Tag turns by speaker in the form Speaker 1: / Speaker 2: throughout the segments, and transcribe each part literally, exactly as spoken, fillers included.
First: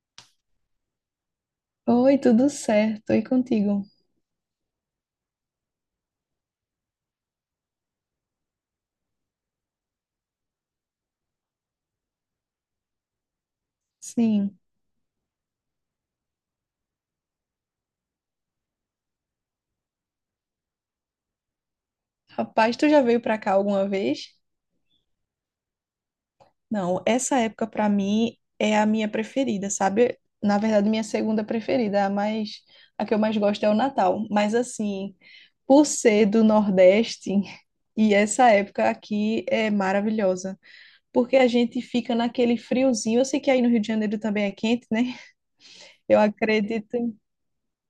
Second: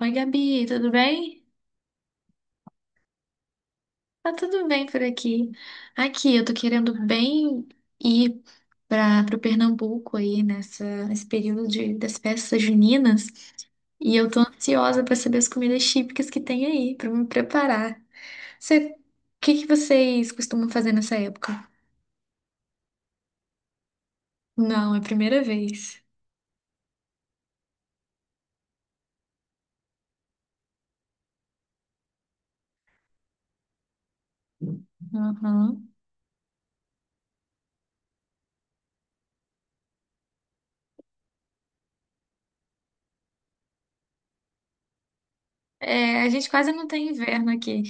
Speaker 1: Oi, Gabi, tudo bem?
Speaker 2: Oi, tudo certo? E contigo?
Speaker 1: Tá tudo bem por aqui. Aqui, eu tô querendo bem ir para o Pernambuco aí nessa, nesse período de, das festas juninas e eu tô
Speaker 2: Sim.
Speaker 1: ansiosa para saber as comidas típicas que tem aí, para me preparar. Você, o que que vocês costumam fazer nessa época?
Speaker 2: Rapaz, tu já veio pra cá alguma vez?
Speaker 1: Não, é a primeira vez.
Speaker 2: Não, essa época pra mim é a minha preferida, sabe? Na verdade, minha segunda preferida, a mais a que eu mais gosto é o Natal, mas assim, por
Speaker 1: Uhum.
Speaker 2: ser do Nordeste, e essa época aqui é maravilhosa, porque a gente fica naquele friozinho. Eu sei que aí no Rio de Janeiro também é quente, né? Eu
Speaker 1: É, a gente quase não
Speaker 2: acredito,
Speaker 1: tem inverno aqui.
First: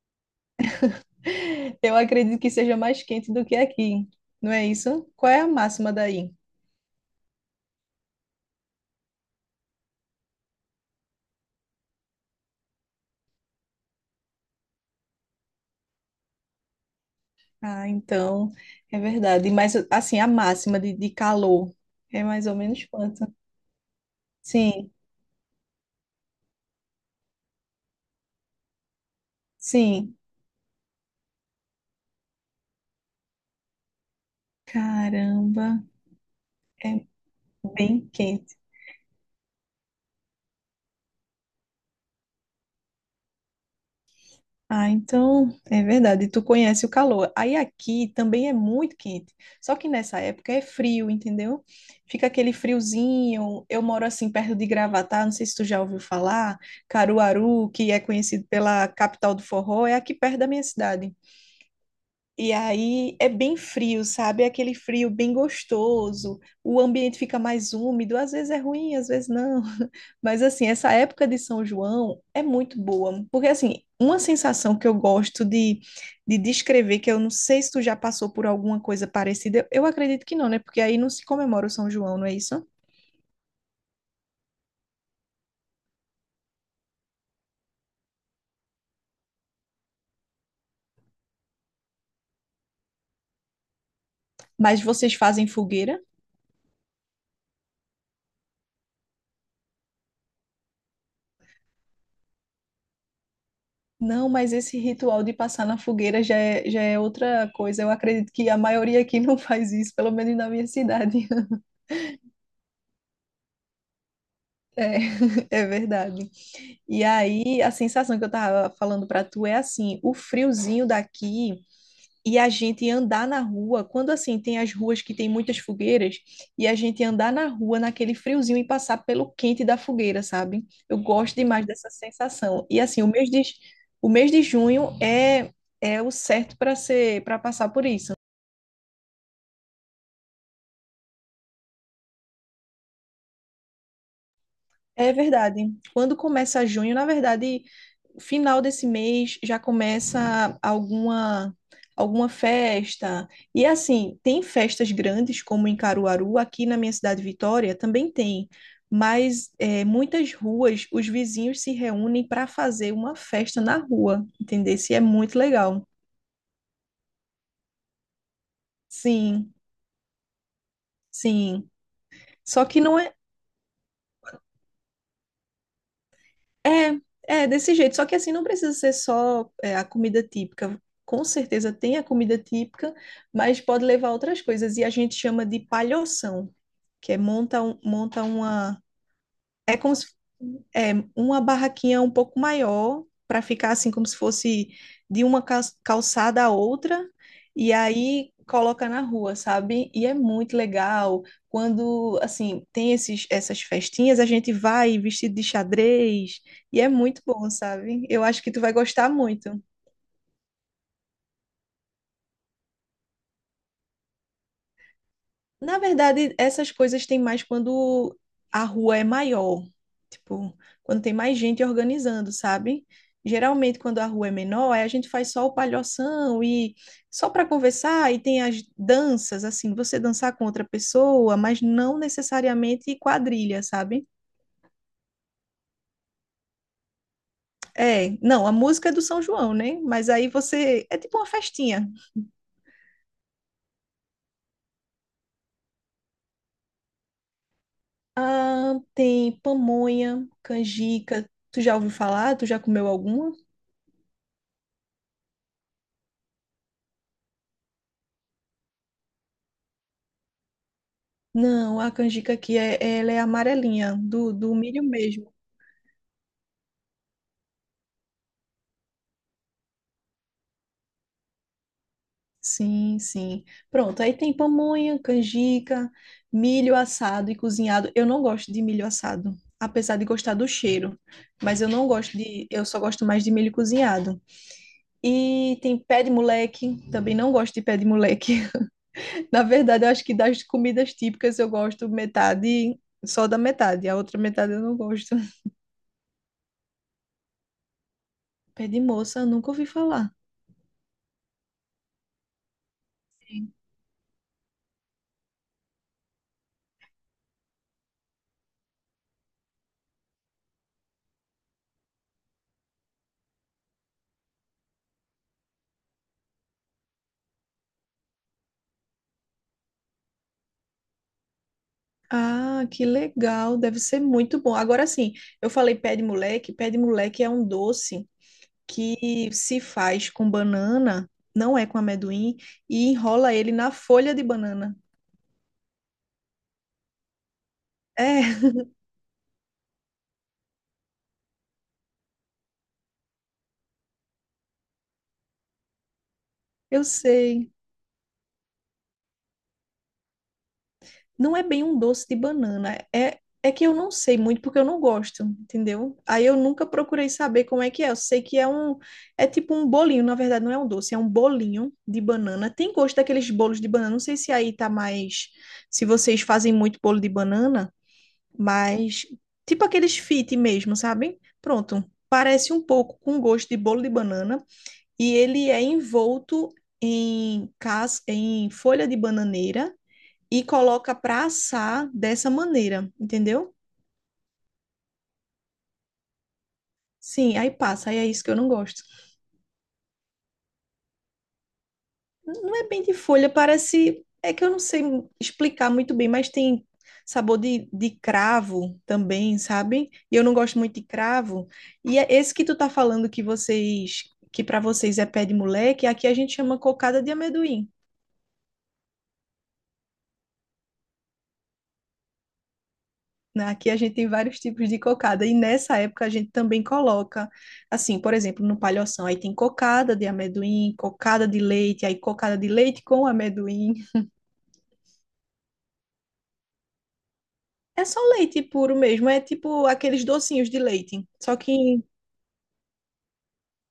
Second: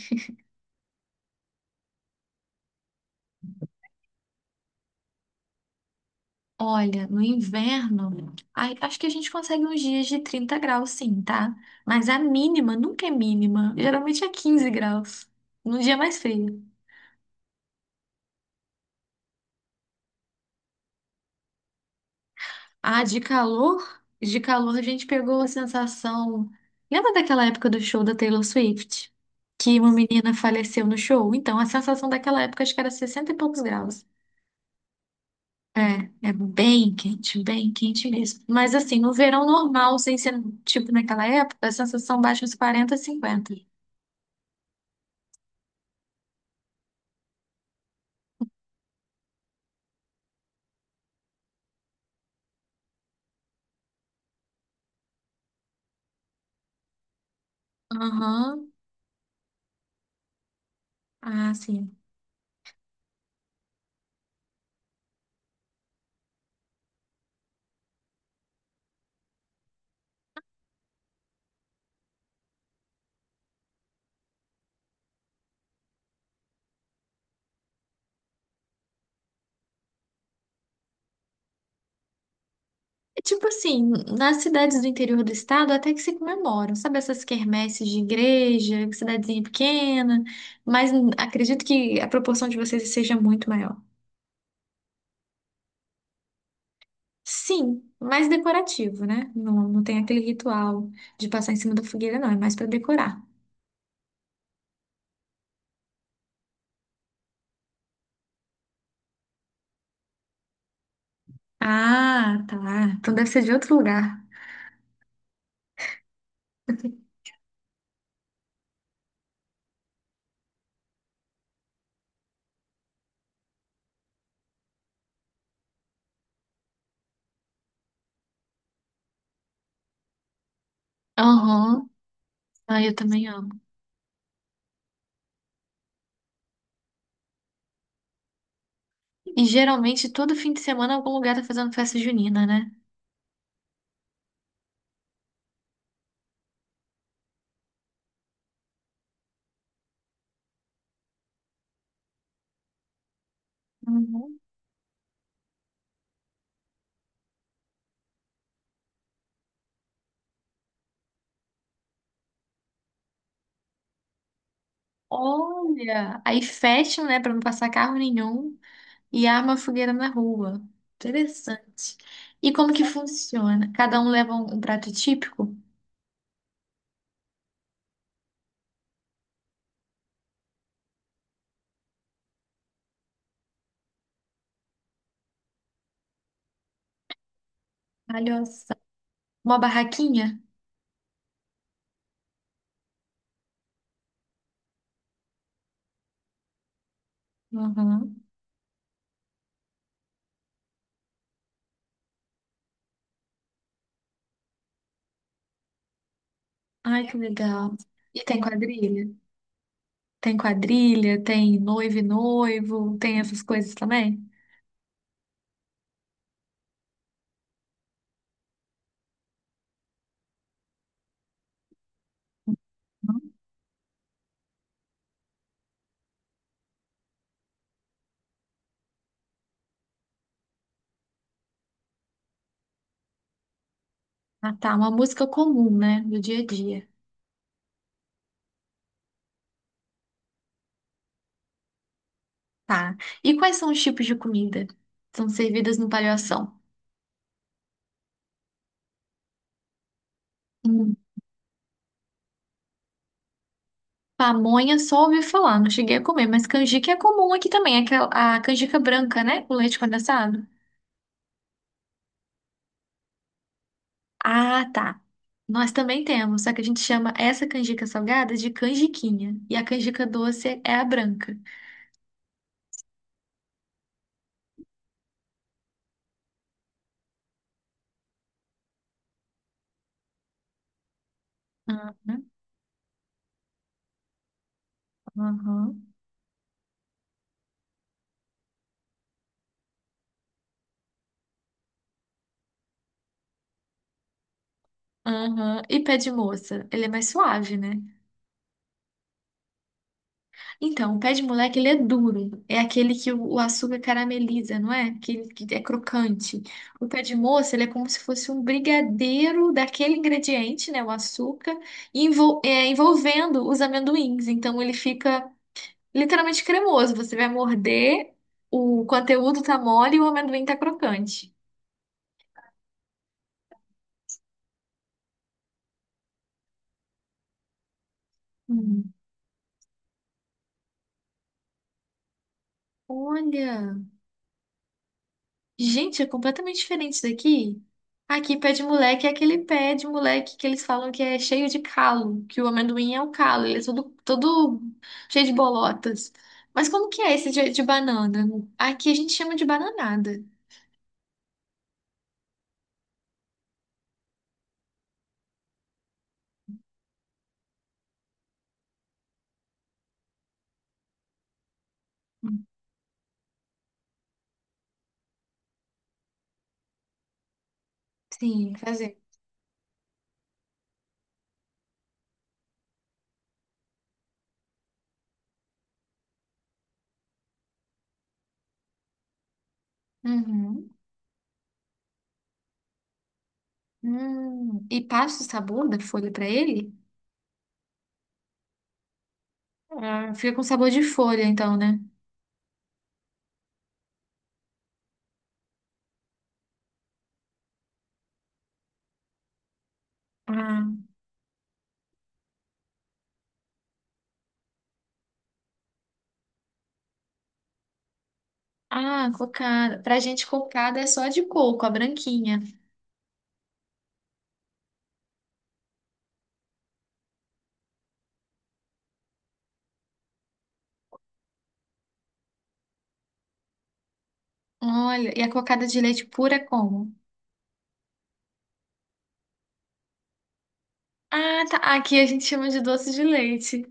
Speaker 2: eu acredito que seja mais quente do que aqui. Não é isso? Qual é a máxima daí?
Speaker 1: Olha, no inverno, ai, acho que a gente consegue uns dias de trinta graus, sim, tá? Mas a mínima nunca é mínima. Geralmente é quinze graus, num dia mais frio.
Speaker 2: Ah, então, é verdade. Mas, assim, a máxima de, de calor é mais ou menos
Speaker 1: Ah, de
Speaker 2: quanto?
Speaker 1: calor? De calor a
Speaker 2: Sim,
Speaker 1: gente pegou a sensação. Lembra daquela época do show da Taylor Swift? Que uma
Speaker 2: sim.
Speaker 1: menina faleceu no show? Então, a sensação daquela época acho que era sessenta e poucos graus.
Speaker 2: Caramba,
Speaker 1: É, é bem
Speaker 2: é
Speaker 1: quente, bem
Speaker 2: bem
Speaker 1: quente mesmo.
Speaker 2: quente.
Speaker 1: Mas assim, no verão normal, sem ser tipo naquela época, a sensação baixa uns quarenta, cinquenta.
Speaker 2: Ah, então, é verdade. Tu conhece o calor. Aí aqui também é muito quente. Só que nessa época é frio, entendeu? Fica aquele friozinho. Eu moro assim perto de Gravatá, não sei se tu já ouviu falar. Caruaru, que é conhecido
Speaker 1: Aham.
Speaker 2: pela capital do forró, é aqui perto da minha cidade.
Speaker 1: Ah, sim.
Speaker 2: E aí é bem frio, sabe? É aquele frio bem gostoso. O ambiente fica mais úmido, às vezes é ruim, às vezes não. Mas assim, essa época de São João é muito boa, porque assim, uma sensação que eu gosto de, de descrever, que eu não sei se tu já passou por alguma coisa parecida, eu acredito que não, né? Porque aí não se comemora o São João, não é isso?
Speaker 1: É. Tipo assim, nas cidades do interior do estado até que se comemoram, sabe? Essas quermesses de igreja, cidadezinha pequena, mas hum, acredito que a proporção de vocês seja muito maior.
Speaker 2: Mas vocês fazem fogueira?
Speaker 1: Sim, mais decorativo, né? Não, não tem aquele ritual de passar em cima da fogueira, não, é mais para decorar.
Speaker 2: Não, mas esse ritual de passar na fogueira já é, já é outra coisa. Eu acredito que a maioria aqui não faz isso, pelo menos na minha cidade.
Speaker 1: Ah, tá. Então deve ser de outro lugar.
Speaker 2: É, é verdade. E aí, a sensação que eu tava falando pra tu é assim, o friozinho daqui e a gente andar na rua, quando assim tem as ruas que tem muitas fogueiras, e a gente andar na rua naquele friozinho e passar pelo quente da fogueira, sabe? Eu gosto demais
Speaker 1: Aham.
Speaker 2: dessa sensação. E
Speaker 1: Ah, eu
Speaker 2: assim, o
Speaker 1: também
Speaker 2: mês de,
Speaker 1: amo.
Speaker 2: o mês de junho é, é o certo para ser, para passar por isso.
Speaker 1: E geralmente todo fim de semana algum lugar tá fazendo festa junina, né?
Speaker 2: É verdade. Quando começa junho, na verdade, final desse mês já começa alguma alguma festa. E assim,
Speaker 1: Uhum.
Speaker 2: tem festas grandes como em Caruaru. Aqui na minha cidade Vitória também tem. Mas é, muitas ruas, os vizinhos se reúnem para fazer uma festa na rua, entendeu? Se é muito legal.
Speaker 1: Olha, aí fecham, né, para não passar carro nenhum e arma
Speaker 2: Sim,
Speaker 1: a fogueira na rua.
Speaker 2: sim.
Speaker 1: Interessante. E
Speaker 2: Só
Speaker 1: como
Speaker 2: que
Speaker 1: que
Speaker 2: não é.
Speaker 1: funciona? Cada um leva um, um prato típico?
Speaker 2: É, é desse jeito. Só que assim não precisa ser só é, a comida típica. Com certeza tem a comida típica, mas pode levar outras coisas. E a gente chama de palhoção, que é monta, um- monta
Speaker 1: Olha.
Speaker 2: uma,
Speaker 1: Uma
Speaker 2: é como se
Speaker 1: barraquinha?
Speaker 2: é, uma barraquinha um pouco maior, para ficar assim, como se fosse de uma cal- calçada a outra, e
Speaker 1: Uhum.
Speaker 2: aí coloca na rua, sabe? E é muito legal. Quando, assim, tem esses, essas festinhas, a gente vai vestido de xadrez, e é
Speaker 1: Ai, que
Speaker 2: muito bom,
Speaker 1: legal.
Speaker 2: sabe? Eu
Speaker 1: E tem
Speaker 2: acho que tu vai
Speaker 1: quadrilha?
Speaker 2: gostar muito.
Speaker 1: Tem quadrilha, tem noivo e noivo, tem essas coisas também?
Speaker 2: Na verdade, essas coisas tem mais quando a rua é maior, tipo, quando tem mais gente organizando, sabe?
Speaker 1: Uhum.
Speaker 2: Geralmente, quando a rua é menor, aí a gente faz só o palhoção e só para conversar, e tem as danças, assim, você dançar com outra pessoa, mas não necessariamente quadrilha, sabe?
Speaker 1: Ah, tá. Uma música comum, né, do dia a dia.
Speaker 2: É, não, a música é do São João, né? Mas aí você. É tipo uma festinha.
Speaker 1: Tá. E quais são os tipos de comida? Que são servidas no palhação?
Speaker 2: Ah, tem pamonha, canjica. Tu já ouviu falar? Tu já comeu alguma?
Speaker 1: Pamonha só ouvi falar, não cheguei a comer, mas canjica é comum aqui também, aquela- a canjica branca, né? Com leite condensado.
Speaker 2: Não, a canjica aqui é, ela é amarelinha, do, do
Speaker 1: Ah,
Speaker 2: milho
Speaker 1: tá.
Speaker 2: mesmo.
Speaker 1: Nós também temos, só que a gente chama essa canjica salgada de canjiquinha. E a canjica doce é a branca.
Speaker 2: Sim, sim. Pronto, aí tem pamonha, canjica, milho assado e cozinhado. Eu não gosto de milho assado, apesar de gostar do cheiro, mas eu não gosto
Speaker 1: Uhum,
Speaker 2: de, eu só gosto mais de milho cozinhado. E tem
Speaker 1: uhum,
Speaker 2: pé de moleque, também não gosto de pé de moleque. Na verdade, eu acho que das comidas típicas eu gosto metade, só da metade, a outra metade eu não gosto.
Speaker 1: uhum. E pé de moça? Ele é mais suave, né?
Speaker 2: Pé de moça, eu nunca ouvi falar.
Speaker 1: Então, o pé de moleque, ele é duro. É aquele que o o açúcar carameliza, não é? Aquele que é crocante. O pé de moça, ele é como se fosse um brigadeiro daquele ingrediente, né? O açúcar, envol- é, envolvendo os amendoins. Então, ele fica literalmente cremoso. Você vai morder, o conteúdo tá mole e o amendoim tá crocante.
Speaker 2: Ah, que legal, deve ser muito bom. Agora sim, eu falei pé de moleque, pé de moleque é um doce
Speaker 1: Hum.
Speaker 2: que se faz com banana, não é com amendoim, e enrola ele na
Speaker 1: Olha!
Speaker 2: folha de banana.
Speaker 1: Gente, é completamente diferente daqui.
Speaker 2: É,
Speaker 1: Aqui, pé de moleque é aquele pé de moleque que eles falam que é cheio de calo, que o amendoim é o calo, ele é todo, todo cheio de bolotas. Mas
Speaker 2: eu
Speaker 1: como que é esse de,
Speaker 2: sei.
Speaker 1: de banana? Aqui a gente chama de bananada.
Speaker 2: Não é bem um doce de banana. É, é que eu não sei muito porque eu não gosto, entendeu? Aí eu nunca procurei saber como é que é. Eu sei que é um, é tipo um bolinho, na verdade não é um doce, é um bolinho de banana. Tem gosto daqueles bolos de banana. Não sei se aí tá mais, se vocês fazem muito bolo de banana,
Speaker 1: Sim, fazer.
Speaker 2: mas tipo aqueles fit mesmo, sabe? Pronto. Parece um pouco com gosto de bolo de banana e ele é envolto em cas... em folha de bananeira e
Speaker 1: Uhum.
Speaker 2: coloca pra assar dessa maneira, entendeu?
Speaker 1: Hum. E passa o sabor da folha pra ele?
Speaker 2: Sim, aí passa, aí é isso que eu não gosto.
Speaker 1: Ah, fica com sabor de folha, então, né?
Speaker 2: Não é bem de folha, parece. É que eu não sei explicar muito bem, mas tem sabor de, de cravo também, sabe? E eu não gosto
Speaker 1: Ah,
Speaker 2: muito de cravo. E é esse que tu tá falando que vocês, que pra vocês é pé de moleque, aqui a gente chama cocada de amendoim.
Speaker 1: ah, cocada. Pra gente, cocada é só de coco, a branquinha.
Speaker 2: Né? Aqui a gente tem vários tipos de cocada, e nessa época a gente também coloca, assim, por exemplo, no palhoção, aí tem cocada de amendoim, cocada de leite, aí cocada de leite com amendoim.
Speaker 1: Olha, e a cocada de leite pura é como?
Speaker 2: É só leite puro mesmo, é tipo aqueles docinhos de leite, só
Speaker 1: Ah, tá.
Speaker 2: que,
Speaker 1: Aqui a gente chama de doce de leite.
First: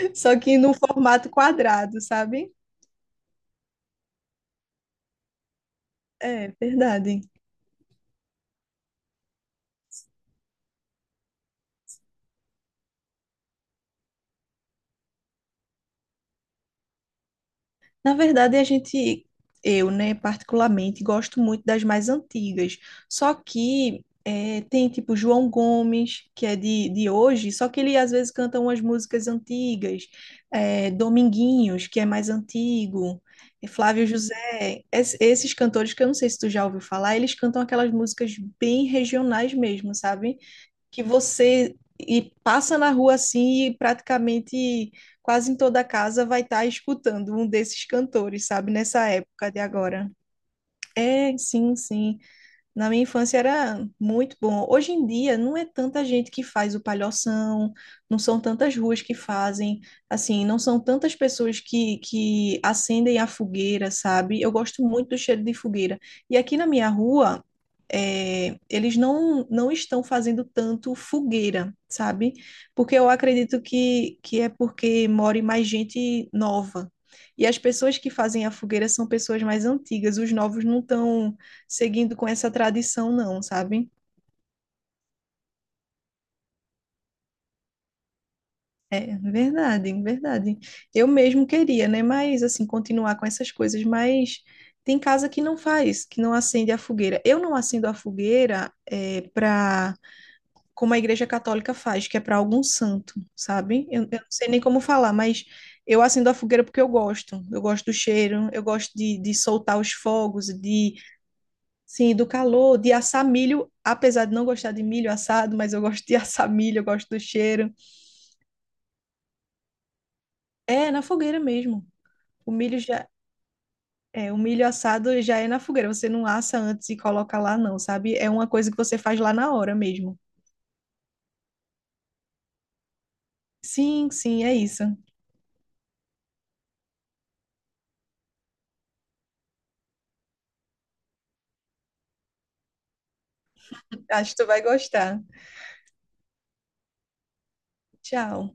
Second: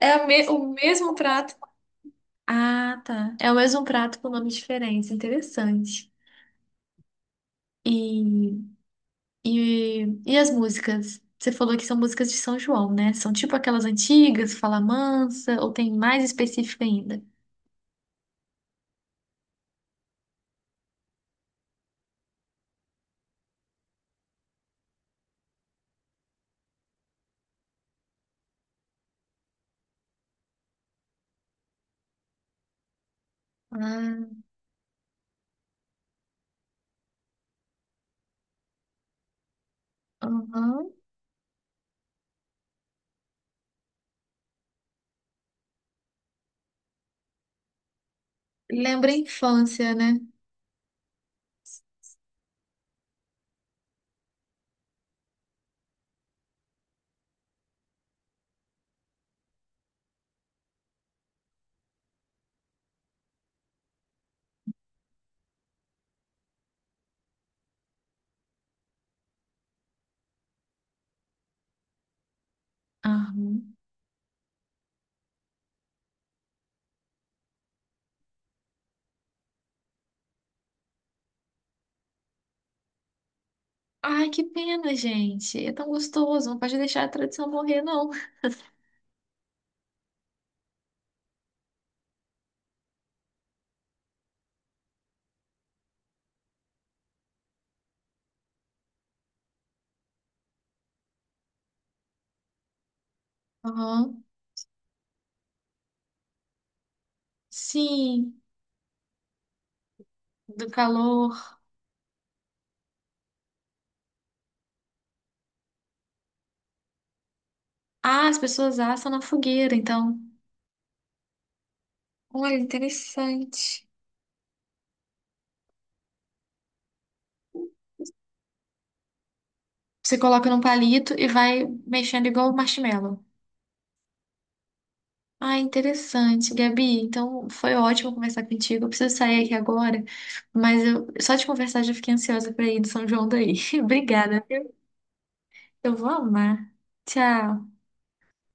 Speaker 1: É a
Speaker 2: só
Speaker 1: me- o
Speaker 2: que no
Speaker 1: mesmo
Speaker 2: formato
Speaker 1: prato.
Speaker 2: quadrado, sabe?
Speaker 1: Ah, tá. É o mesmo prato com nome diferente. Interessante.
Speaker 2: É, verdade.
Speaker 1: E, e, e as músicas? Você falou que são músicas de São João, né? São tipo aquelas antigas, Fala Mansa, ou tem mais específica ainda?
Speaker 2: Na verdade, a gente, eu, né, particularmente, gosto muito das mais antigas. Só que é, tem tipo João Gomes, que é de, de hoje, só que ele às vezes canta umas músicas antigas, é, Dominguinhos, que é mais antigo, e Flávio
Speaker 1: Ah,
Speaker 2: José, Es- esses cantores que eu não sei se tu já ouviu falar, eles cantam aquelas músicas bem regionais mesmo, sabe?
Speaker 1: aham.
Speaker 2: Que você e passa na rua assim e praticamente quase em toda casa vai estar escutando um desses cantores, sabe, nessa
Speaker 1: Lembra a
Speaker 2: época de
Speaker 1: infância,
Speaker 2: agora.
Speaker 1: né?
Speaker 2: É, sim, sim. Na minha infância era muito bom. Hoje em dia não é tanta gente que faz o palhoção, não são tantas ruas que fazem, assim, não são tantas pessoas que, que acendem a fogueira, sabe? Eu gosto muito do cheiro de fogueira. E aqui na minha rua, é, eles não, não estão fazendo tanto fogueira, sabe? Porque eu acredito
Speaker 1: Aham.
Speaker 2: que, que é porque more mais gente nova. E as pessoas que fazem a fogueira são pessoas mais antigas, os novos não estão seguindo com essa tradição, não, sabe?
Speaker 1: Ai, que pena, gente. É tão gostoso. Não pode deixar a tradição morrer, não.
Speaker 2: É, verdade, verdade. Eu mesmo queria, né? Mas, assim, continuar com essas coisas, mas tem casa que não faz, que não acende a fogueira. Eu não acendo a fogueira é, para como a Igreja Católica faz, que é para algum santo, sabe? Eu, eu
Speaker 1: Aham.
Speaker 2: não sei nem como falar, mas eu acendo a fogueira porque eu gosto. Eu gosto do
Speaker 1: Sim,
Speaker 2: cheiro, eu gosto de, de soltar os fogos,
Speaker 1: do
Speaker 2: de
Speaker 1: calor.
Speaker 2: Sim, do calor, de assar milho, apesar de não gostar de milho assado, mas eu gosto de assar milho, eu gosto do cheiro.
Speaker 1: Ah, as pessoas assam na fogueira, então.
Speaker 2: É, na fogueira mesmo. O
Speaker 1: Olha,
Speaker 2: milho já
Speaker 1: interessante.
Speaker 2: é, o milho assado já é na fogueira, você não assa antes e coloca lá não, sabe? É uma coisa que você faz lá na hora
Speaker 1: Você
Speaker 2: mesmo.
Speaker 1: coloca num palito e vai mexendo igual o marshmallow.
Speaker 2: Sim, sim, é isso.
Speaker 1: Ah, interessante, Gabi. Então, foi ótimo conversar contigo. Eu preciso sair aqui agora, mas eu, só de conversar já fiquei ansiosa para ir do São João daí.
Speaker 2: Acho que
Speaker 1: Obrigada.
Speaker 2: tu vai gostar.
Speaker 1: Eu vou amar. Tchau.
Speaker 2: Tchau.